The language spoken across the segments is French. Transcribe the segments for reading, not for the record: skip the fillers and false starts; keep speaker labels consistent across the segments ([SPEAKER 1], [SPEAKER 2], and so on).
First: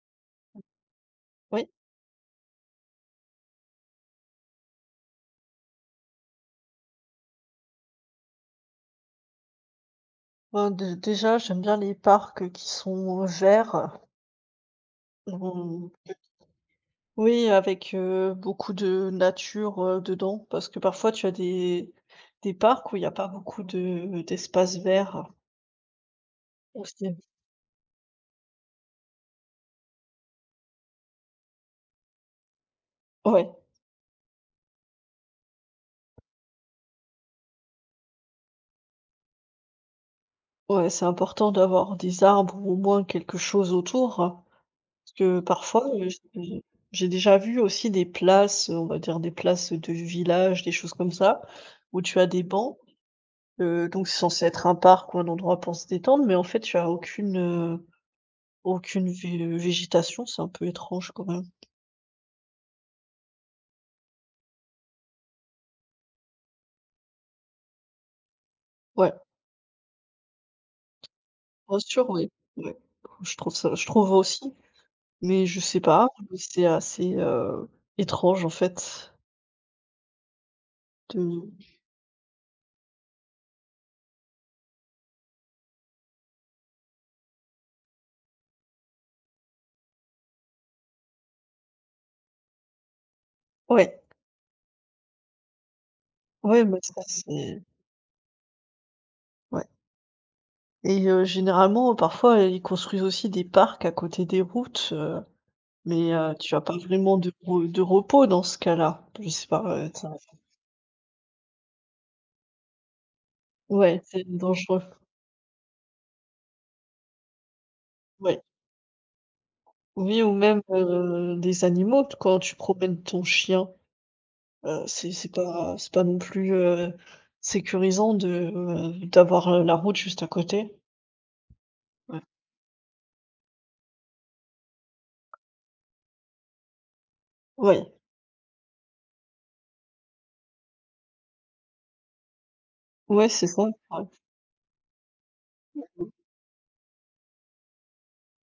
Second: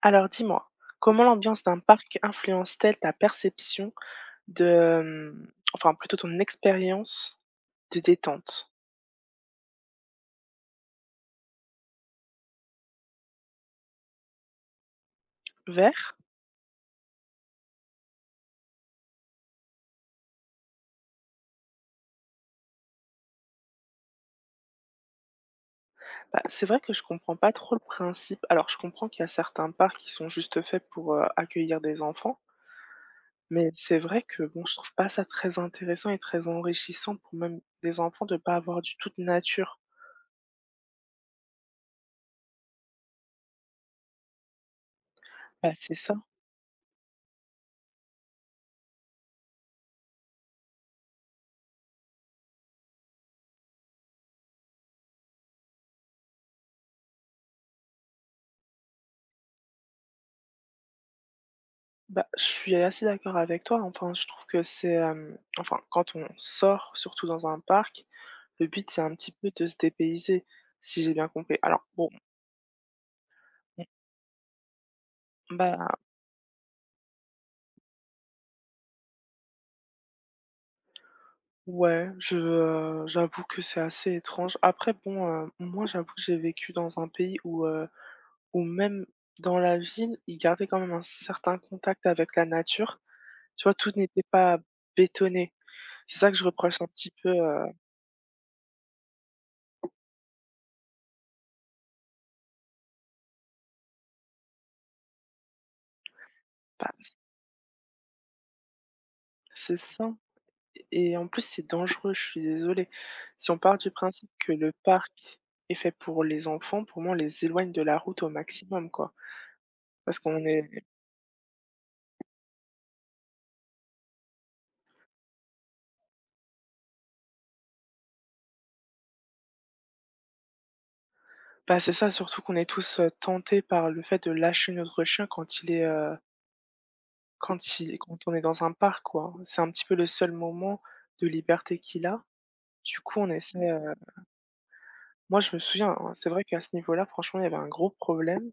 [SPEAKER 1] Alors dis-moi, comment l'ambiance
[SPEAKER 2] Oui,
[SPEAKER 1] d'un parc influence-t-elle ta perception de, enfin plutôt ton expérience de détente?
[SPEAKER 2] ben, dé déjà, j'aime bien les parcs qui sont verts. Ou
[SPEAKER 1] Vert?
[SPEAKER 2] oui, avec, beaucoup de nature, dedans, parce que parfois tu as des parcs où il y a pas beaucoup de d'espace vert
[SPEAKER 1] Bah, c'est vrai que je
[SPEAKER 2] aussi.
[SPEAKER 1] comprends pas trop le principe. Alors je comprends qu'il y a certains parcs qui sont juste faits pour, accueillir des enfants,
[SPEAKER 2] Ouais,
[SPEAKER 1] mais c'est vrai que bon, je trouve pas ça très intéressant et très enrichissant pour même des enfants de pas avoir du tout de nature.
[SPEAKER 2] ouais, c'est important d'avoir des arbres ou au moins quelque chose autour, hein. Parce que
[SPEAKER 1] Bah,
[SPEAKER 2] parfois,
[SPEAKER 1] c'est ça.
[SPEAKER 2] j'ai déjà vu aussi des places, on va dire des places de village, des choses comme ça, où tu as des bancs. Donc c'est censé être un parc ou un endroit pour se détendre, mais en fait, tu as aucune, aucune vé végétation, c'est un peu étrange quand même.
[SPEAKER 1] Bah, je suis assez d'accord avec toi. Enfin, je trouve que c'est, enfin quand on sort surtout dans un parc. Le but, c'est
[SPEAKER 2] Ouais,
[SPEAKER 1] un petit peu de se dépayser, si j'ai bien compris.
[SPEAKER 2] bien
[SPEAKER 1] Alors
[SPEAKER 2] sûr,
[SPEAKER 1] bon.
[SPEAKER 2] oui, ouais. Je
[SPEAKER 1] Mmh.
[SPEAKER 2] trouve aussi, mais je sais
[SPEAKER 1] Bah,
[SPEAKER 2] pas, mais c'est assez, étrange en fait de
[SPEAKER 1] ouais, je, j'avoue que c'est assez étrange. Après bon, moi j'avoue que j'ai vécu dans un pays où même dans la ville, ils gardaient quand même un certain contact avec la nature. Tu vois, tout
[SPEAKER 2] ouais,
[SPEAKER 1] n'était pas bétonné. C'est ça que je
[SPEAKER 2] ouais, mais
[SPEAKER 1] reproche un
[SPEAKER 2] ça
[SPEAKER 1] petit peu,
[SPEAKER 2] c'est ouais, et généralement, parfois, ils construisent aussi des parcs à côté des routes, mais tu as pas
[SPEAKER 1] bah,
[SPEAKER 2] vraiment de repos dans ce cas-là. Je sais pas,
[SPEAKER 1] c'est ça
[SPEAKER 2] ça.
[SPEAKER 1] et en plus c'est dangereux, je suis désolée. Si on part du
[SPEAKER 2] Ouais, c'est
[SPEAKER 1] principe que le
[SPEAKER 2] dangereux,
[SPEAKER 1] parc est fait pour les enfants, pour moi on les éloigne de la route au
[SPEAKER 2] ouais.
[SPEAKER 1] maximum, quoi. Parce
[SPEAKER 2] Oui, ou
[SPEAKER 1] qu'on
[SPEAKER 2] même,
[SPEAKER 1] est,
[SPEAKER 2] des animaux t quand tu promènes ton chien, c'est pas non plus, sécurisant d'avoir, la route juste à côté.
[SPEAKER 1] bah, c'est ça,
[SPEAKER 2] Ouais.
[SPEAKER 1] surtout qu'on est tous, tentés par le fait de lâcher notre chien quand il est,
[SPEAKER 2] Ouais,
[SPEAKER 1] quand on est dans un parc, quoi. C'est un petit peu le seul moment de liberté qu'il a. Du coup,
[SPEAKER 2] ouais,
[SPEAKER 1] on
[SPEAKER 2] c'est ça,
[SPEAKER 1] essaie, heu
[SPEAKER 2] ouais.
[SPEAKER 1] moi, je me souviens, hein, c'est vrai qu'à ce niveau-là, franchement, il y avait un gros problème.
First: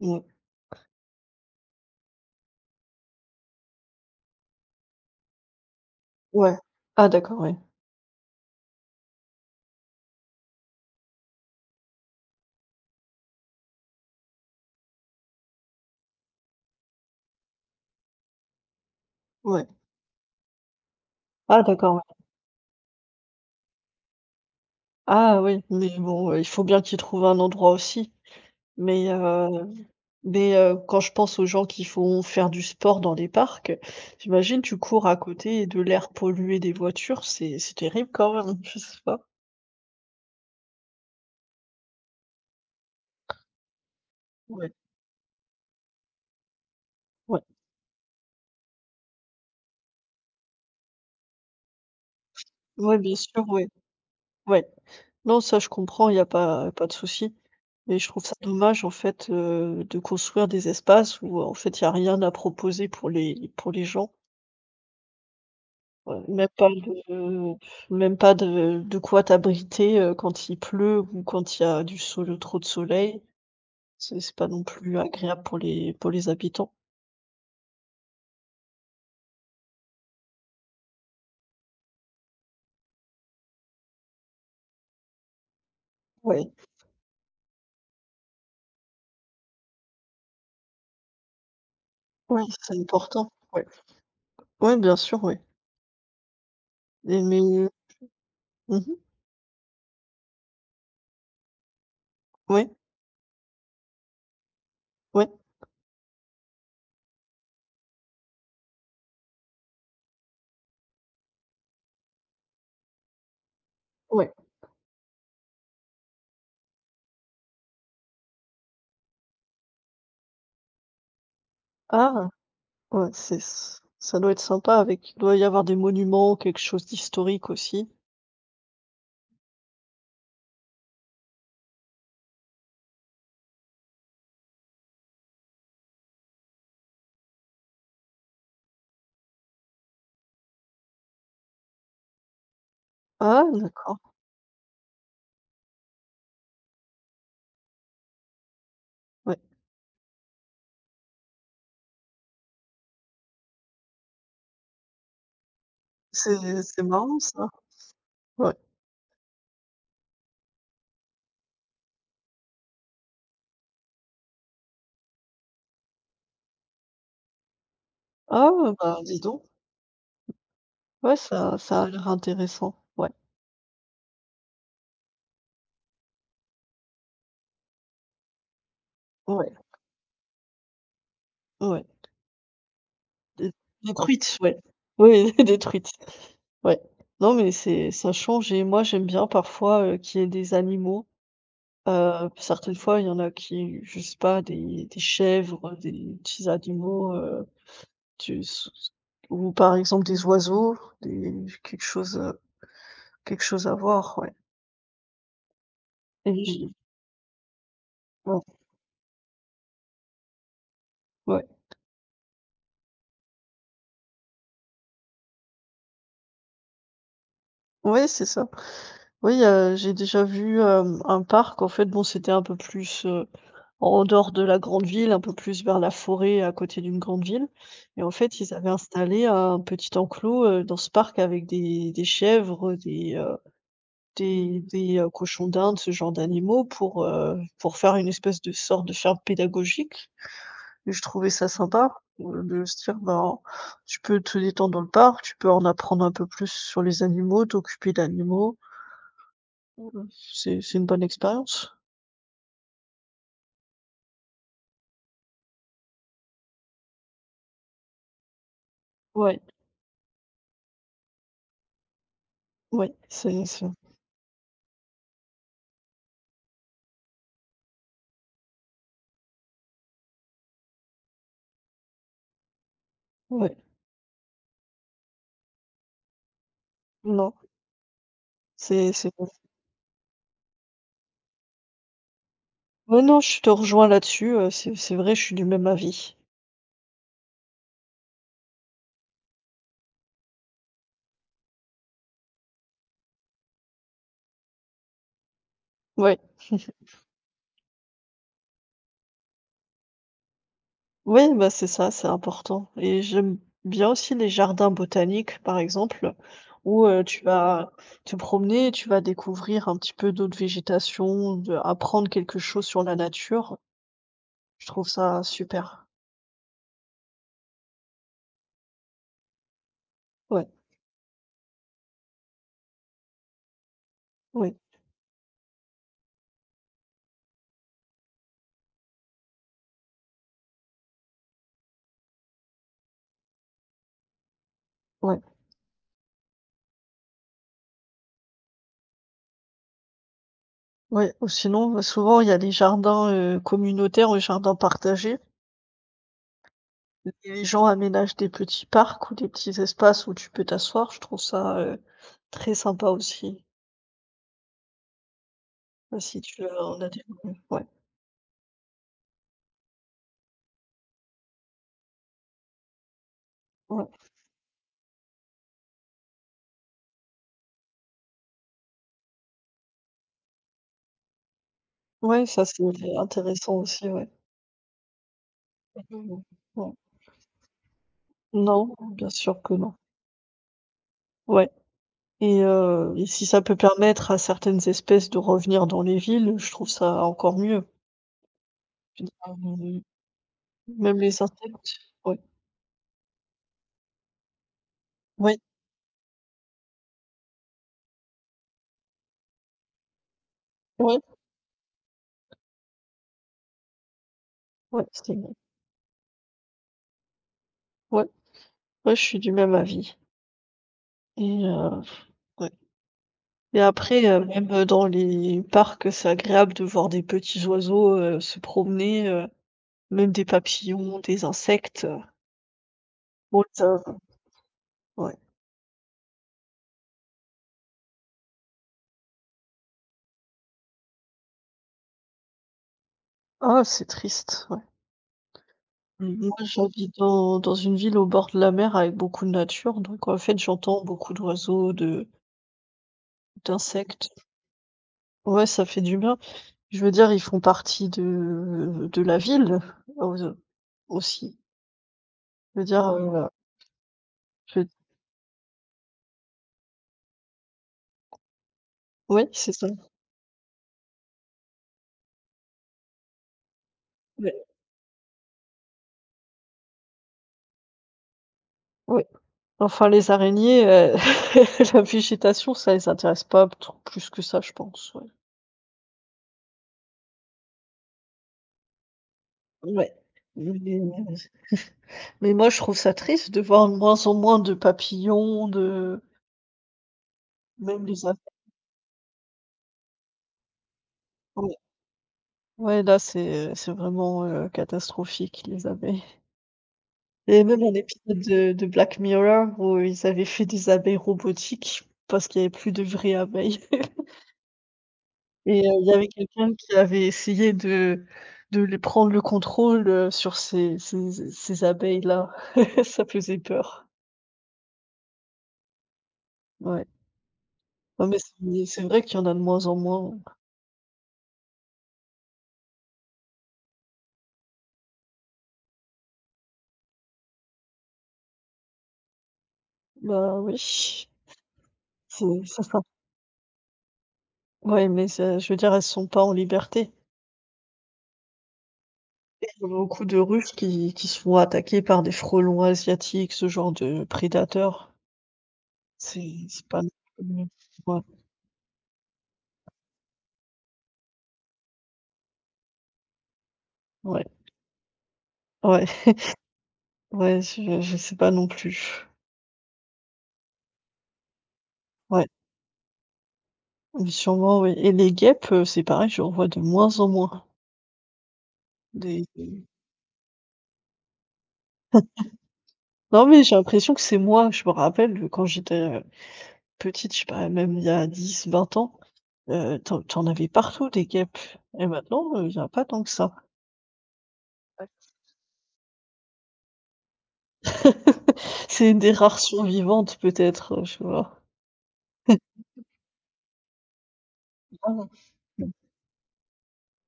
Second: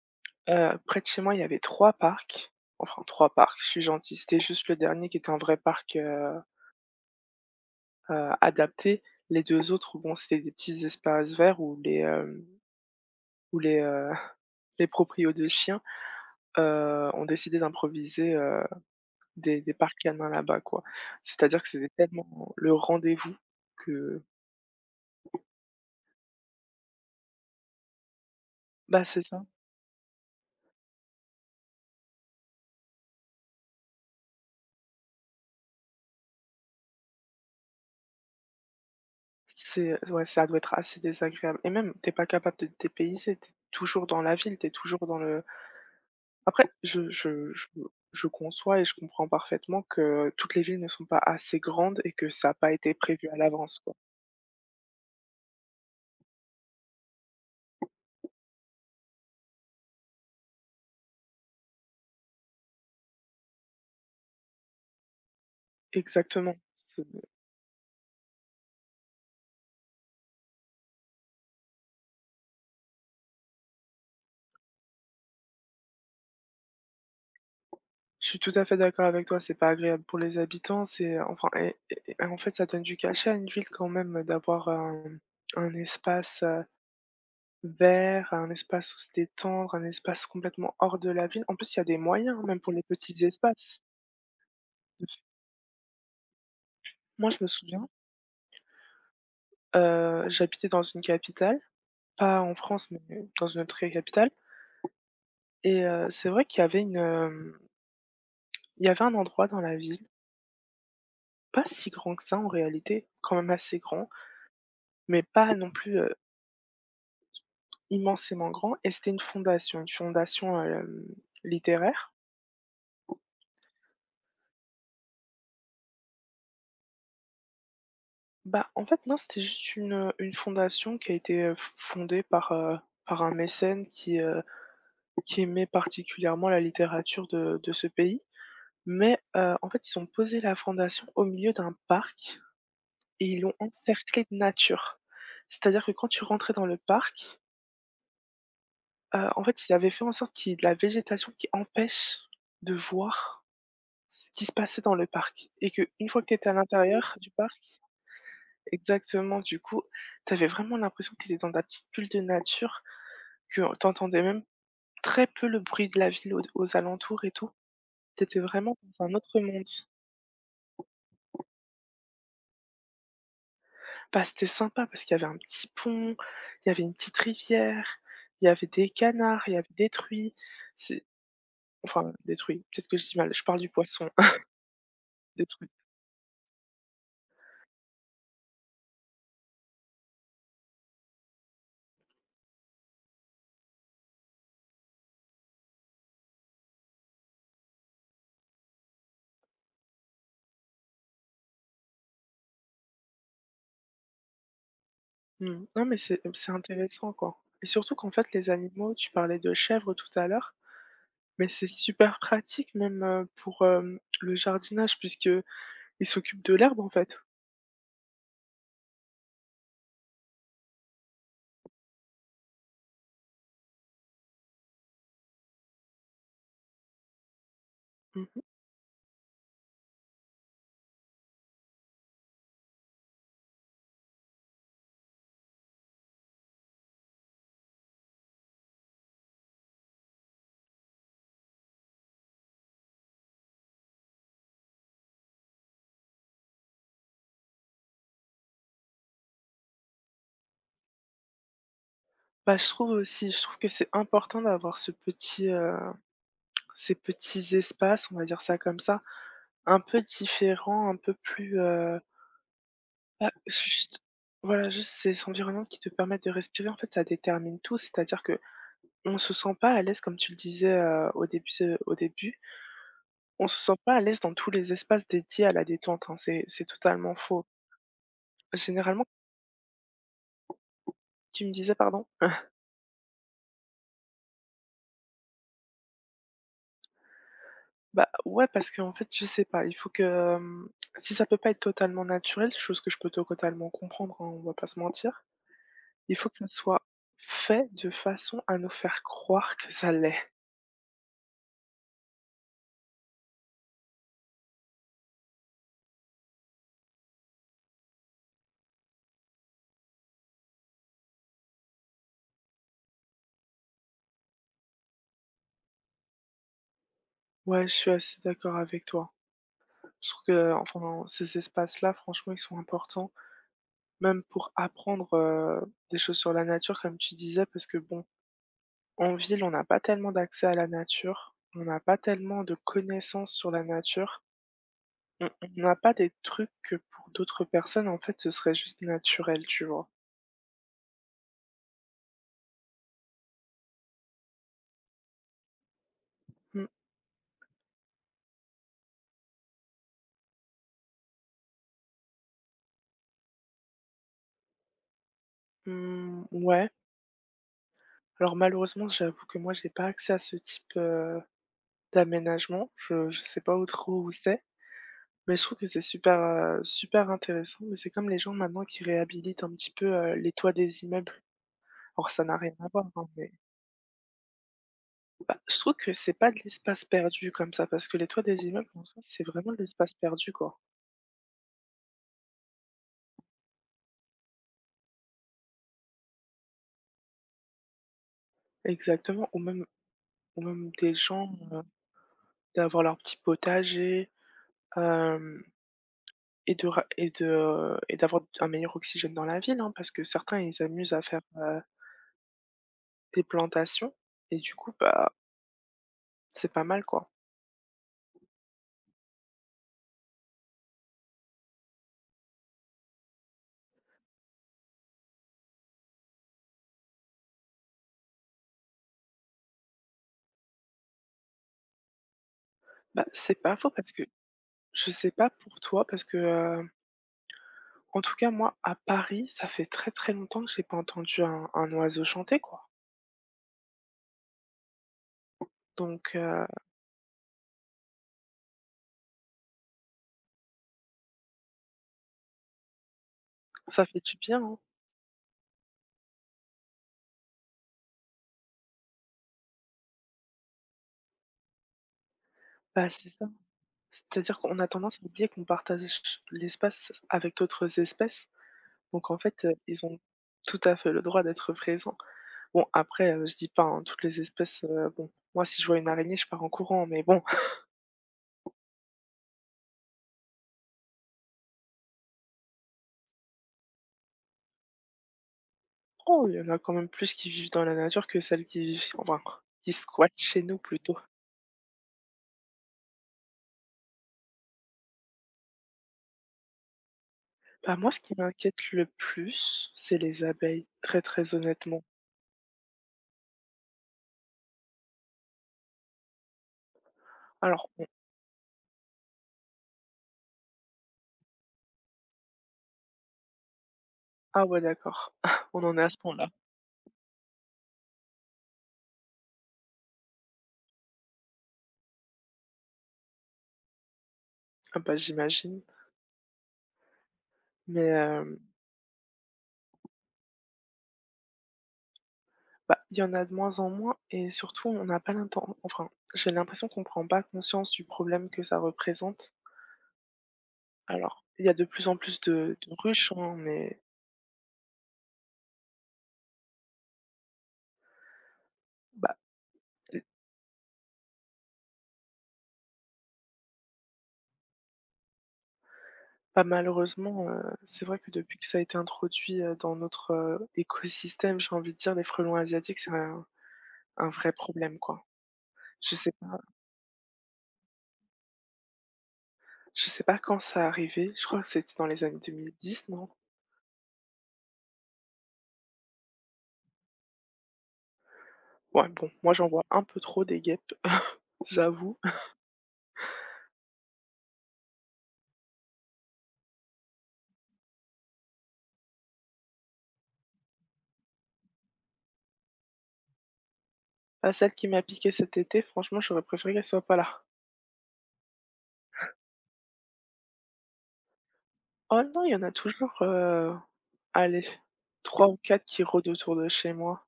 [SPEAKER 2] Mmh.
[SPEAKER 1] Près de chez moi, il y avait 3 parcs, enfin 3 parcs, je suis gentille, c'était juste le dernier qui était un vrai parc,
[SPEAKER 2] Ouais. Ah d'accord, ouais.
[SPEAKER 1] adapté. Les 2 autres, bon, c'était des petits espaces verts où les, où les, les proprios de chiens ont décidé d'improviser, des
[SPEAKER 2] Ouais.
[SPEAKER 1] des parcs canins là-bas, quoi.
[SPEAKER 2] Ah
[SPEAKER 1] C'est-à-dire que c'était
[SPEAKER 2] d'accord, ouais.
[SPEAKER 1] tellement le rendez-vous que.
[SPEAKER 2] Ah oui, mais bon, il faut bien qu'ils trouvent un endroit aussi.
[SPEAKER 1] Bah,
[SPEAKER 2] Mais,
[SPEAKER 1] c'est ça.
[SPEAKER 2] heu mais, quand je pense aux gens qui font faire du sport dans les parcs, j'imagine tu cours à côté de l'air pollué des voitures, c'est terrible quand même, je sais pas.
[SPEAKER 1] C'est, ouais, ça doit être assez désagréable et même t'es pas capable de te dépayser, tu toujours dans la ville, t'es
[SPEAKER 2] Ouais,
[SPEAKER 1] toujours dans le. Après, je
[SPEAKER 2] ouais,
[SPEAKER 1] je je je conçois et je comprends parfaitement que toutes les villes ne sont pas assez grandes et que ça n'a pas été
[SPEAKER 2] ouais, bien
[SPEAKER 1] prévu à
[SPEAKER 2] sûr, ouais,
[SPEAKER 1] l'avance, quoi.
[SPEAKER 2] ouais. Non, ça, je comprends, il y a pas de souci. Mais je trouve ça dommage, en fait, de construire des espaces où, en fait, il y a rien à proposer pour les gens. Ouais,
[SPEAKER 1] Exactement.
[SPEAKER 2] même pas de quoi t'abriter, quand il pleut ou quand il y a du sole trop de soleil. C'est pas non plus agréable pour les habitants.
[SPEAKER 1] Je suis tout à fait d'accord avec toi, c'est pas agréable pour les habitants, c'est enfin et en fait, ça donne du cachet à une ville quand même d'avoir un espace,
[SPEAKER 2] Ouais,
[SPEAKER 1] vert, un espace où se détendre, un espace complètement hors de la ville. En plus, il y a des moyens,
[SPEAKER 2] ouais,
[SPEAKER 1] hein, même pour
[SPEAKER 2] c'est
[SPEAKER 1] les petits
[SPEAKER 2] important. Ouais.
[SPEAKER 1] espaces.
[SPEAKER 2] Ouais, bien sûr, ouais. Et
[SPEAKER 1] Moi, je
[SPEAKER 2] mais
[SPEAKER 1] me
[SPEAKER 2] mmh
[SPEAKER 1] souviens, j'habitais dans une capitale, pas en
[SPEAKER 2] Ouais,
[SPEAKER 1] France, mais dans une autre capitale
[SPEAKER 2] ouais,
[SPEAKER 1] et c'est vrai qu'il y avait il y avait un endroit dans la ville, pas si grand que ça en réalité, quand même assez grand,
[SPEAKER 2] ouais.
[SPEAKER 1] mais pas non plus immensément grand et c'était une fondation, littéraire.
[SPEAKER 2] Ah! Ouais, c'est s ça doit être sympa avec il doit y avoir des monuments, quelque chose d'historique aussi?
[SPEAKER 1] Bah, en fait, non, c'était juste une fondation qui a été, f fondée par, par un mécène qui aimait particulièrement la littérature de ce pays. Mais, en fait, ils ont posé la fondation au milieu d'un parc et ils
[SPEAKER 2] Ah
[SPEAKER 1] l'ont
[SPEAKER 2] d'accord,
[SPEAKER 1] encerclée de nature. C'est-à-dire que quand tu rentrais dans le parc,
[SPEAKER 2] ouais.
[SPEAKER 1] en fait, ils avaient fait en sorte qu'il y ait de la végétation qui empêche de voir ce qui se passait dans le parc et que une fois que tu étais à
[SPEAKER 2] C'est
[SPEAKER 1] l'intérieur
[SPEAKER 2] marrant
[SPEAKER 1] du
[SPEAKER 2] ça,
[SPEAKER 1] parc,
[SPEAKER 2] ouais.
[SPEAKER 1] exactement, du coup, tu avais vraiment l'impression que tu étais dans ta petite bulle de nature, que tu entendais même très peu le bruit de la ville aux alentours et tout. Tu
[SPEAKER 2] Ah,
[SPEAKER 1] vraiment
[SPEAKER 2] bah,
[SPEAKER 1] dans un
[SPEAKER 2] dis
[SPEAKER 1] autre
[SPEAKER 2] donc.
[SPEAKER 1] monde.
[SPEAKER 2] Ouais, ça a l'air intéressant. Ouais,
[SPEAKER 1] Bah, c'était sympa parce qu'il y avait un petit pont, il y avait une petite rivière, il y avait des canards,
[SPEAKER 2] ouais,
[SPEAKER 1] il y avait des truies. C'est
[SPEAKER 2] ouais.
[SPEAKER 1] enfin, des truies, peut-être que je dis mal, je
[SPEAKER 2] Des
[SPEAKER 1] parle du
[SPEAKER 2] des
[SPEAKER 1] poisson,
[SPEAKER 2] truites, ouais. Oui,
[SPEAKER 1] des
[SPEAKER 2] des
[SPEAKER 1] truies.
[SPEAKER 2] truites. Ouais. Non, mais c'est ça change et moi, j'aime bien parfois, qu'il y ait des animaux. Certaines fois, il y en a qui je sais pas, des chèvres, des petits animaux, tu s ou par exemple des oiseaux, des quelque chose à voir, ouais.
[SPEAKER 1] Mmh. Non mais c'est
[SPEAKER 2] Et Mmh
[SPEAKER 1] c'est
[SPEAKER 2] j
[SPEAKER 1] intéressant, quoi et surtout qu'en fait,
[SPEAKER 2] ouais,
[SPEAKER 1] les animaux, tu parlais de chèvres tout à l'heure.
[SPEAKER 2] ouais.
[SPEAKER 1] Mais c'est super pratique même, pour, le jardinage puisque il s'occupe de l'herbe, en fait.
[SPEAKER 2] Ouais, c'est ça. Oui, j'ai déjà vu, un parc, en fait, bon, c'était un peu plus, en dehors de la grande ville, un peu plus vers la forêt, à côté d'une grande ville et en fait,
[SPEAKER 1] Mmh.
[SPEAKER 2] ils avaient installé un petit enclos, dans ce parc avec des chèvres, cochons d'Inde, ce genre d'animaux pour faire une espèce de sorte de ferme pédagogique et je trouvais ça sympa, de se dire: «Ben, tu peux te détendre dans le parc, tu peux en apprendre un peu plus sur les animaux, t'occuper d'animaux». Ouh là, c'est une bonne expérience?
[SPEAKER 1] Bah, je trouve aussi, je trouve que c'est important d'avoir ce petit, ces petits espaces, on va dire ça comme ça,
[SPEAKER 2] Ouais,
[SPEAKER 1] un peu différents, un peu plus,
[SPEAKER 2] ouais,
[SPEAKER 1] bah,
[SPEAKER 2] c'est
[SPEAKER 1] juste voilà, juste ces environnements qui te permettent de respirer, en fait, ça détermine tout. C'est-à-dire que on se sent pas à l'aise, comme tu le disais, au début, on
[SPEAKER 2] ouais,
[SPEAKER 1] se sent pas à l'aise dans tous les espaces dédiés à la détente, hein, c'est totalement
[SPEAKER 2] non,
[SPEAKER 1] faux.
[SPEAKER 2] c'est
[SPEAKER 1] Généralement.
[SPEAKER 2] c'est bon.
[SPEAKER 1] Tu me disais, pardon?
[SPEAKER 2] Ouais, non, je te rejoins là-dessus, c'est vrai, je suis du même avis.
[SPEAKER 1] Bah, ouais, parce que en fait, je sais pas, il faut que, si ça peut pas être totalement naturel, chose que je peux totalement comprendre, hein, on va pas se mentir, il
[SPEAKER 2] Ouais,
[SPEAKER 1] faut que ça soit fait de façon à nous faire croire que ça l'est.
[SPEAKER 2] ouais, bah, c'est ça, c'est important et j'aime bien aussi les jardins botaniques, par exemple, où, tu vas te promener, tu vas découvrir un petit peu d'autres végétations, de apprendre quelque chose sur la nature. Je trouve ça super.
[SPEAKER 1] Ouais, je suis assez d'accord avec toi. Je trouve
[SPEAKER 2] Ouais,
[SPEAKER 1] que, enfin, ces espaces-là, franchement, ils sont importants, même pour
[SPEAKER 2] ouais,
[SPEAKER 1] apprendre, des choses sur la nature, comme tu disais, parce que bon, en ville, on n'a pas tellement d'accès à la nature, on n'a pas tellement de connaissances sur la nature.
[SPEAKER 2] ouais.
[SPEAKER 1] On n'a pas des trucs que pour d'autres personnes, en fait, ce serait juste naturel, tu vois?
[SPEAKER 2] Ouais, ou sinon, bah, souvent, il y a les jardins, communautaires ou jardins partagés.
[SPEAKER 1] Mmh.
[SPEAKER 2] Les gens aménagent des petits parcs ou des petits espaces où tu peux t'asseoir. Je trouve ça, très sympa aussi, si
[SPEAKER 1] Mh,
[SPEAKER 2] tu veux
[SPEAKER 1] ouais.
[SPEAKER 2] en a des ouais, ouais.
[SPEAKER 1] Alors malheureusement, j'avoue que moi, j'ai pas accès à ce type, d'aménagement. Je sais pas où
[SPEAKER 2] Ouais,
[SPEAKER 1] trop où c'est, mais je trouve que c'est super, super intéressant, mais c'est comme les gens maintenant qui réhabilitent un petit peu, les toits des immeubles. Alors ça
[SPEAKER 2] ouais,
[SPEAKER 1] n'a
[SPEAKER 2] ça
[SPEAKER 1] rien
[SPEAKER 2] c'est
[SPEAKER 1] à voir, hein, mais
[SPEAKER 2] intéressant aussi, ouais.
[SPEAKER 1] bah, je trouve que c'est
[SPEAKER 2] Mmh.
[SPEAKER 1] pas de
[SPEAKER 2] Ouais.
[SPEAKER 1] l'espace perdu comme ça, parce que les toits des immeubles,
[SPEAKER 2] Non,
[SPEAKER 1] en soi,
[SPEAKER 2] bien
[SPEAKER 1] c'est
[SPEAKER 2] sûr
[SPEAKER 1] vraiment
[SPEAKER 2] que
[SPEAKER 1] de
[SPEAKER 2] non.
[SPEAKER 1] l'espace perdu, quoi.
[SPEAKER 2] Ouais, et si ça peut permettre à certaines espèces de revenir dans les villes, je trouve ça encore mieux. Tu dis:
[SPEAKER 1] Exactement,
[SPEAKER 2] «Ah,
[SPEAKER 1] ou même ou même des
[SPEAKER 2] Même les
[SPEAKER 1] gens,
[SPEAKER 2] insectes», ouais.
[SPEAKER 1] d'avoir leur petit potager,
[SPEAKER 2] Ouais,
[SPEAKER 1] hem et de ra et de, et d'avoir un meilleur oxygène dans la ville, hein, parce que certains, ils s'amusent
[SPEAKER 2] ouais,
[SPEAKER 1] à faire, des plantations et du coup,
[SPEAKER 2] ouais, c'est
[SPEAKER 1] bah, c'est pas mal, quoi.
[SPEAKER 2] ouais. Ouais, je suis du même avis et ouais et après, même, dans les parcs, c'est agréable de voir des petits oiseaux, se promener, même des papillons, des insectes,
[SPEAKER 1] Bah, c'est
[SPEAKER 2] Bon
[SPEAKER 1] pas faux
[SPEAKER 2] ça
[SPEAKER 1] parce que je sais
[SPEAKER 2] ouais.
[SPEAKER 1] pas pour toi parce que, en tout cas moi à Paris, ça fait très, très longtemps que j'ai pas entendu un oiseau chanter, quoi.
[SPEAKER 2] Ah, c'est triste, ouais.
[SPEAKER 1] Donc.
[SPEAKER 2] Mmh. Moi j'habite dans une ville au bord de la mer avec beaucoup de nature donc en fait j'entends beaucoup d'oiseaux, de
[SPEAKER 1] Ça fait
[SPEAKER 2] d'insectes.
[SPEAKER 1] du bien, hein.
[SPEAKER 2] Ouais, ça fait du bien. Je veux dire, ils font partie de la ville, aux aussi. Je veux dire,
[SPEAKER 1] Bah, c'est ça. C'est-à-dire qu'on
[SPEAKER 2] je
[SPEAKER 1] a tendance à oublier qu'on partage l'espace avec d'autres espèces. Donc en
[SPEAKER 2] oui,
[SPEAKER 1] fait,
[SPEAKER 2] c'est ça.
[SPEAKER 1] ils ont tout à fait le droit d'être présents. Bon après, je dis pas, hein, toutes les espèces, bon, moi si je vois une araignée, je pars en courant, mais bon,
[SPEAKER 2] Oui, enfin les araignées, la végétation, ça les intéresse pas trop plus que ça, je pense, ouais.
[SPEAKER 1] oh, il y en a quand même plus qui vivent dans la nature que celles qui vivent enfin, qui
[SPEAKER 2] Ouais.
[SPEAKER 1] squattent chez
[SPEAKER 2] Mais
[SPEAKER 1] nous plutôt.
[SPEAKER 2] mais moi, je trouve ça triste de voir de moins en moins de papillons, de
[SPEAKER 1] Bah,
[SPEAKER 2] même
[SPEAKER 1] moi ce
[SPEAKER 2] les
[SPEAKER 1] qui
[SPEAKER 2] abeilles.
[SPEAKER 1] m'inquiète le plus, c'est les abeilles, très, très
[SPEAKER 2] Ouais,
[SPEAKER 1] honnêtement.
[SPEAKER 2] ouais, là, c'est vraiment, catastrophique les abeilles. Il y avait même
[SPEAKER 1] Alors
[SPEAKER 2] un
[SPEAKER 1] on.
[SPEAKER 2] épisode de Black Mirror où ils avaient fait des abeilles robotiques parce qu'il n'y avait plus de vraies abeilles.
[SPEAKER 1] Ah, ouais, d'accord,
[SPEAKER 2] Et,
[SPEAKER 1] on en est
[SPEAKER 2] il
[SPEAKER 1] à
[SPEAKER 2] y
[SPEAKER 1] ce
[SPEAKER 2] avait
[SPEAKER 1] point-là.
[SPEAKER 2] quelqu'un qui avait essayé de les prendre le contrôle, sur ces abeilles-là. Ça faisait peur.
[SPEAKER 1] Ah bah, j'imagine,
[SPEAKER 2] Ouais.
[SPEAKER 1] mais.
[SPEAKER 2] Non, mais
[SPEAKER 1] Hem
[SPEAKER 2] c'est vrai qu'il y en a de moins en moins.
[SPEAKER 1] Bah, il y en a de moins en moins et surtout on n'a pas l'inten enfin, j'ai l'impression qu'on prend pas conscience du problème que ça représente.
[SPEAKER 2] Bah, oui,
[SPEAKER 1] Alors, il y a de plus en plus
[SPEAKER 2] c'est
[SPEAKER 1] de
[SPEAKER 2] c'est
[SPEAKER 1] de
[SPEAKER 2] ça.
[SPEAKER 1] ruches, hein, mais
[SPEAKER 2] Ouais, mais c'est je veux dire, elles sont pas en liberté.
[SPEAKER 1] bah,
[SPEAKER 2] Il y a
[SPEAKER 1] l
[SPEAKER 2] beaucoup de ruches qui se font attaquer par des frelons asiatiques, ce genre de prédateurs.
[SPEAKER 1] pas
[SPEAKER 2] C'est pas
[SPEAKER 1] malheureusement, c'est vrai
[SPEAKER 2] Ouais,
[SPEAKER 1] que depuis que ça a été introduit, dans notre, écosystème, j'ai envie de dire, les frelons asiatiques, c'est un
[SPEAKER 2] ouais,
[SPEAKER 1] vrai problème, quoi.
[SPEAKER 2] ouais,
[SPEAKER 1] Je sais pas
[SPEAKER 2] ouais, je sais pas non plus.
[SPEAKER 1] je sais pas quand ça a arrivé, je crois que c'était dans les années
[SPEAKER 2] Ouais.
[SPEAKER 1] 2010, non?
[SPEAKER 2] Oui, sûrement, oui et les guêpes, c'est pareil, j'en vois de moins en moins.
[SPEAKER 1] Ouais, bon, moi j'en vois
[SPEAKER 2] Des
[SPEAKER 1] un peu trop des guêpes, j'avoue.
[SPEAKER 2] Non, mais j'ai l'impression que c'est moi. Je me rappelle, quand j'étais, petite, je sais pas, même il y a 10 20 ans, tu en avais partout des guêpes et maintenant, il y en a pas tant que ça.
[SPEAKER 1] Là, celle qui m'a piqué cet été, franchement, j'aurais préféré qu'elle soit pas là.
[SPEAKER 2] C'est une des rares survivantes peut-être, tu vois?
[SPEAKER 1] Oh non, il y en a toujours, allez, 3 ou 4 qui rôdent autour de chez moi,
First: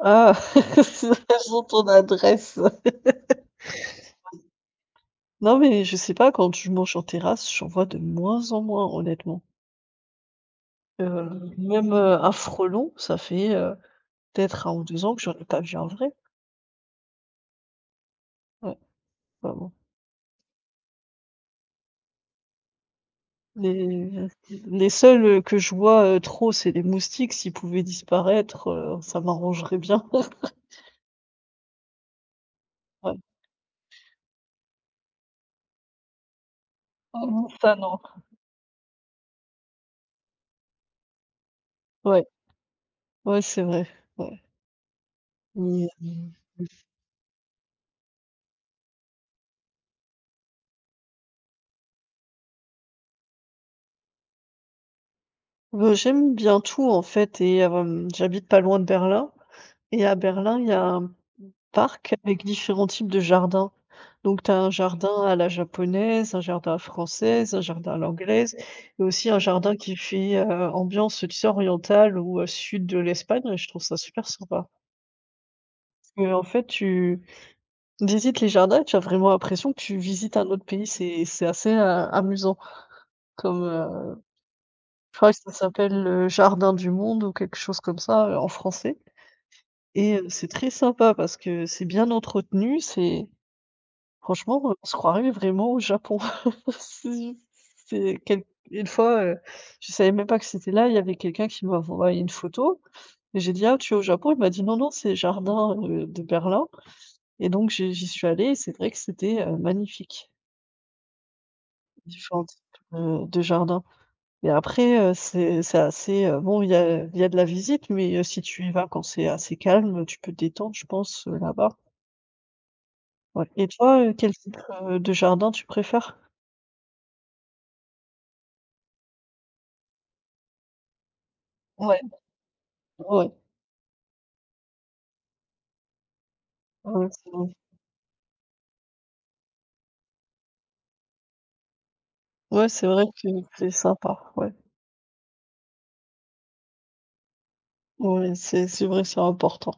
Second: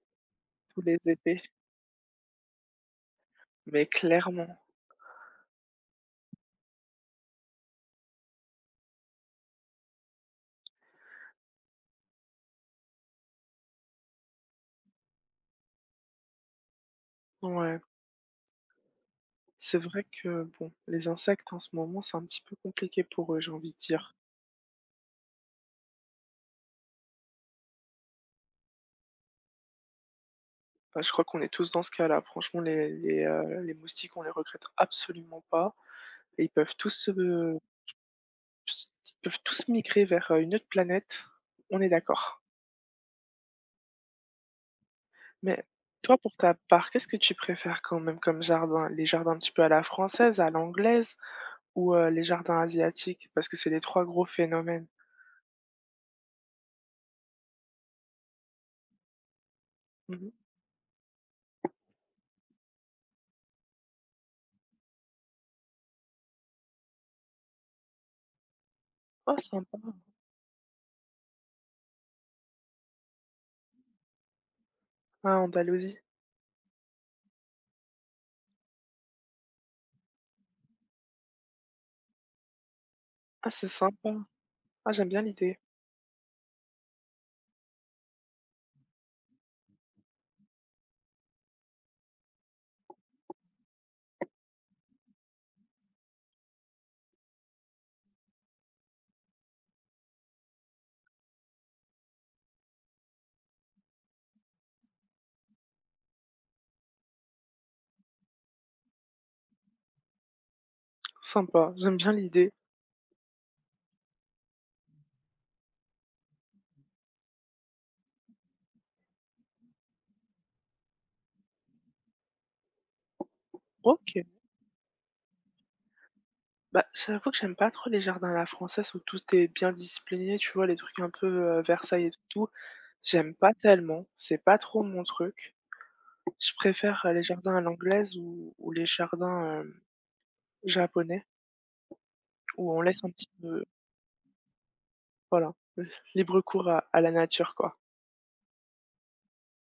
[SPEAKER 2] Ah!
[SPEAKER 1] tous les étés,
[SPEAKER 2] Elles ont ton adresse.
[SPEAKER 1] mais clairement.
[SPEAKER 2] Non, mais je sais pas, quand je mange en terrasse, j'en vois de moins en moins, honnêtement. Heu, Même, un frelon, ça fait, peut-être un ou 2 ans que j'en ai pas vu un vrai.
[SPEAKER 1] Ouais.
[SPEAKER 2] Ouais, vraiment.
[SPEAKER 1] C'est vrai que bon, les insectes en ce moment, c'est un petit peu compliqué pour eux, j'ai envie de dire.
[SPEAKER 2] Les les seuls, que je vois, trop, c'est les moustiques. S'ils pouvaient disparaître, ça m'arrangerait bien.
[SPEAKER 1] Bah, je crois qu'on est tous dans ce cas-là. Franchement, les
[SPEAKER 2] Ouais.
[SPEAKER 1] les, heu, les moustiques, on les regrette absolument pas et ils peuvent tous,
[SPEAKER 2] Ah non, ça non.
[SPEAKER 1] s ils peuvent tous migrer vers, une autre planète, on est
[SPEAKER 2] Ouais,
[SPEAKER 1] d'accord.
[SPEAKER 2] ouais, c'est vrai. Ouais.
[SPEAKER 1] Mais
[SPEAKER 2] Mais,
[SPEAKER 1] toi, pour ta part, qu'est-ce que tu préfères quand même comme jardin? Les jardins un petit peu à la française, à l'anglaise? Ou, les jardins asiatiques parce que c'est les 3 gros phénomènes.
[SPEAKER 2] bah, j'aime bien tout en fait et, j'habite pas loin de Berlin et à
[SPEAKER 1] Mmh.
[SPEAKER 2] Berlin, il y a un parc avec différents types de jardins. Donc, tu as un jardin à la japonaise, un jardin à la française, un jardin à l'anglaise et aussi
[SPEAKER 1] Oh
[SPEAKER 2] un jardin
[SPEAKER 1] sympa.
[SPEAKER 2] qui fait, ambiance, tu sais, orientale ou, sud de l'Espagne et je trouve ça super sympa.
[SPEAKER 1] Ah Andalousie.
[SPEAKER 2] Et en fait, tu visites les jardins et tu as vraiment l'impression que tu visites un autre pays. C'est assez, amusant
[SPEAKER 1] Ah
[SPEAKER 2] comme,
[SPEAKER 1] c'est sympa. Ah j'aime
[SPEAKER 2] je
[SPEAKER 1] bien
[SPEAKER 2] crois que ça
[SPEAKER 1] l'idée.
[SPEAKER 2] s'appelle le jardin du monde ou quelque chose comme ça, en français et, c'est très sympa parce que c'est bien entretenu, c'est franchement, on se croirait vraiment au Japon. C'est c'est quel une fois, je savais même pas que c'était là, il y avait quelqu'un qui m'a envoyé une photo et j'ai dit: «Ah, tu es au Japon?» il m'a dit: «Non, non, c'est les jardins, de Berlin» et donc j'y suis allée et c'est vrai que c'était, magnifique,
[SPEAKER 1] Sympa, j'aime bien
[SPEAKER 2] différents
[SPEAKER 1] l'idée.
[SPEAKER 2] types, de jardins et après, c'est assez, bon, il y a de la visite mais, si tu y vas quand c'est assez calme, tu peux te détendre, je pense, là-bas. Ouais, et toi,
[SPEAKER 1] OK.
[SPEAKER 2] quel type, de jardin tu préfères?
[SPEAKER 1] Bah, j'avoue que j'aime pas trop les jardins à la française où tout est bien discipliné, tu vois? Les trucs un peu,
[SPEAKER 2] Ouais,
[SPEAKER 1] Versailles et tout.
[SPEAKER 2] ouais.
[SPEAKER 1] J'aime pas tellement, c'est pas trop mon truc. Je préfère,
[SPEAKER 2] Ouais,
[SPEAKER 1] les
[SPEAKER 2] c'est vrai.
[SPEAKER 1] jardins à l'anglaise ou les jardins, japonais
[SPEAKER 2] Ouais,
[SPEAKER 1] où on
[SPEAKER 2] c'est
[SPEAKER 1] laisse
[SPEAKER 2] vrai
[SPEAKER 1] un
[SPEAKER 2] que
[SPEAKER 1] petit
[SPEAKER 2] que
[SPEAKER 1] peu,
[SPEAKER 2] c'est sympa, ouais.
[SPEAKER 1] voilà, libre cours à la nature, quoi.
[SPEAKER 2] Ouais, c'est vrai, c'est important.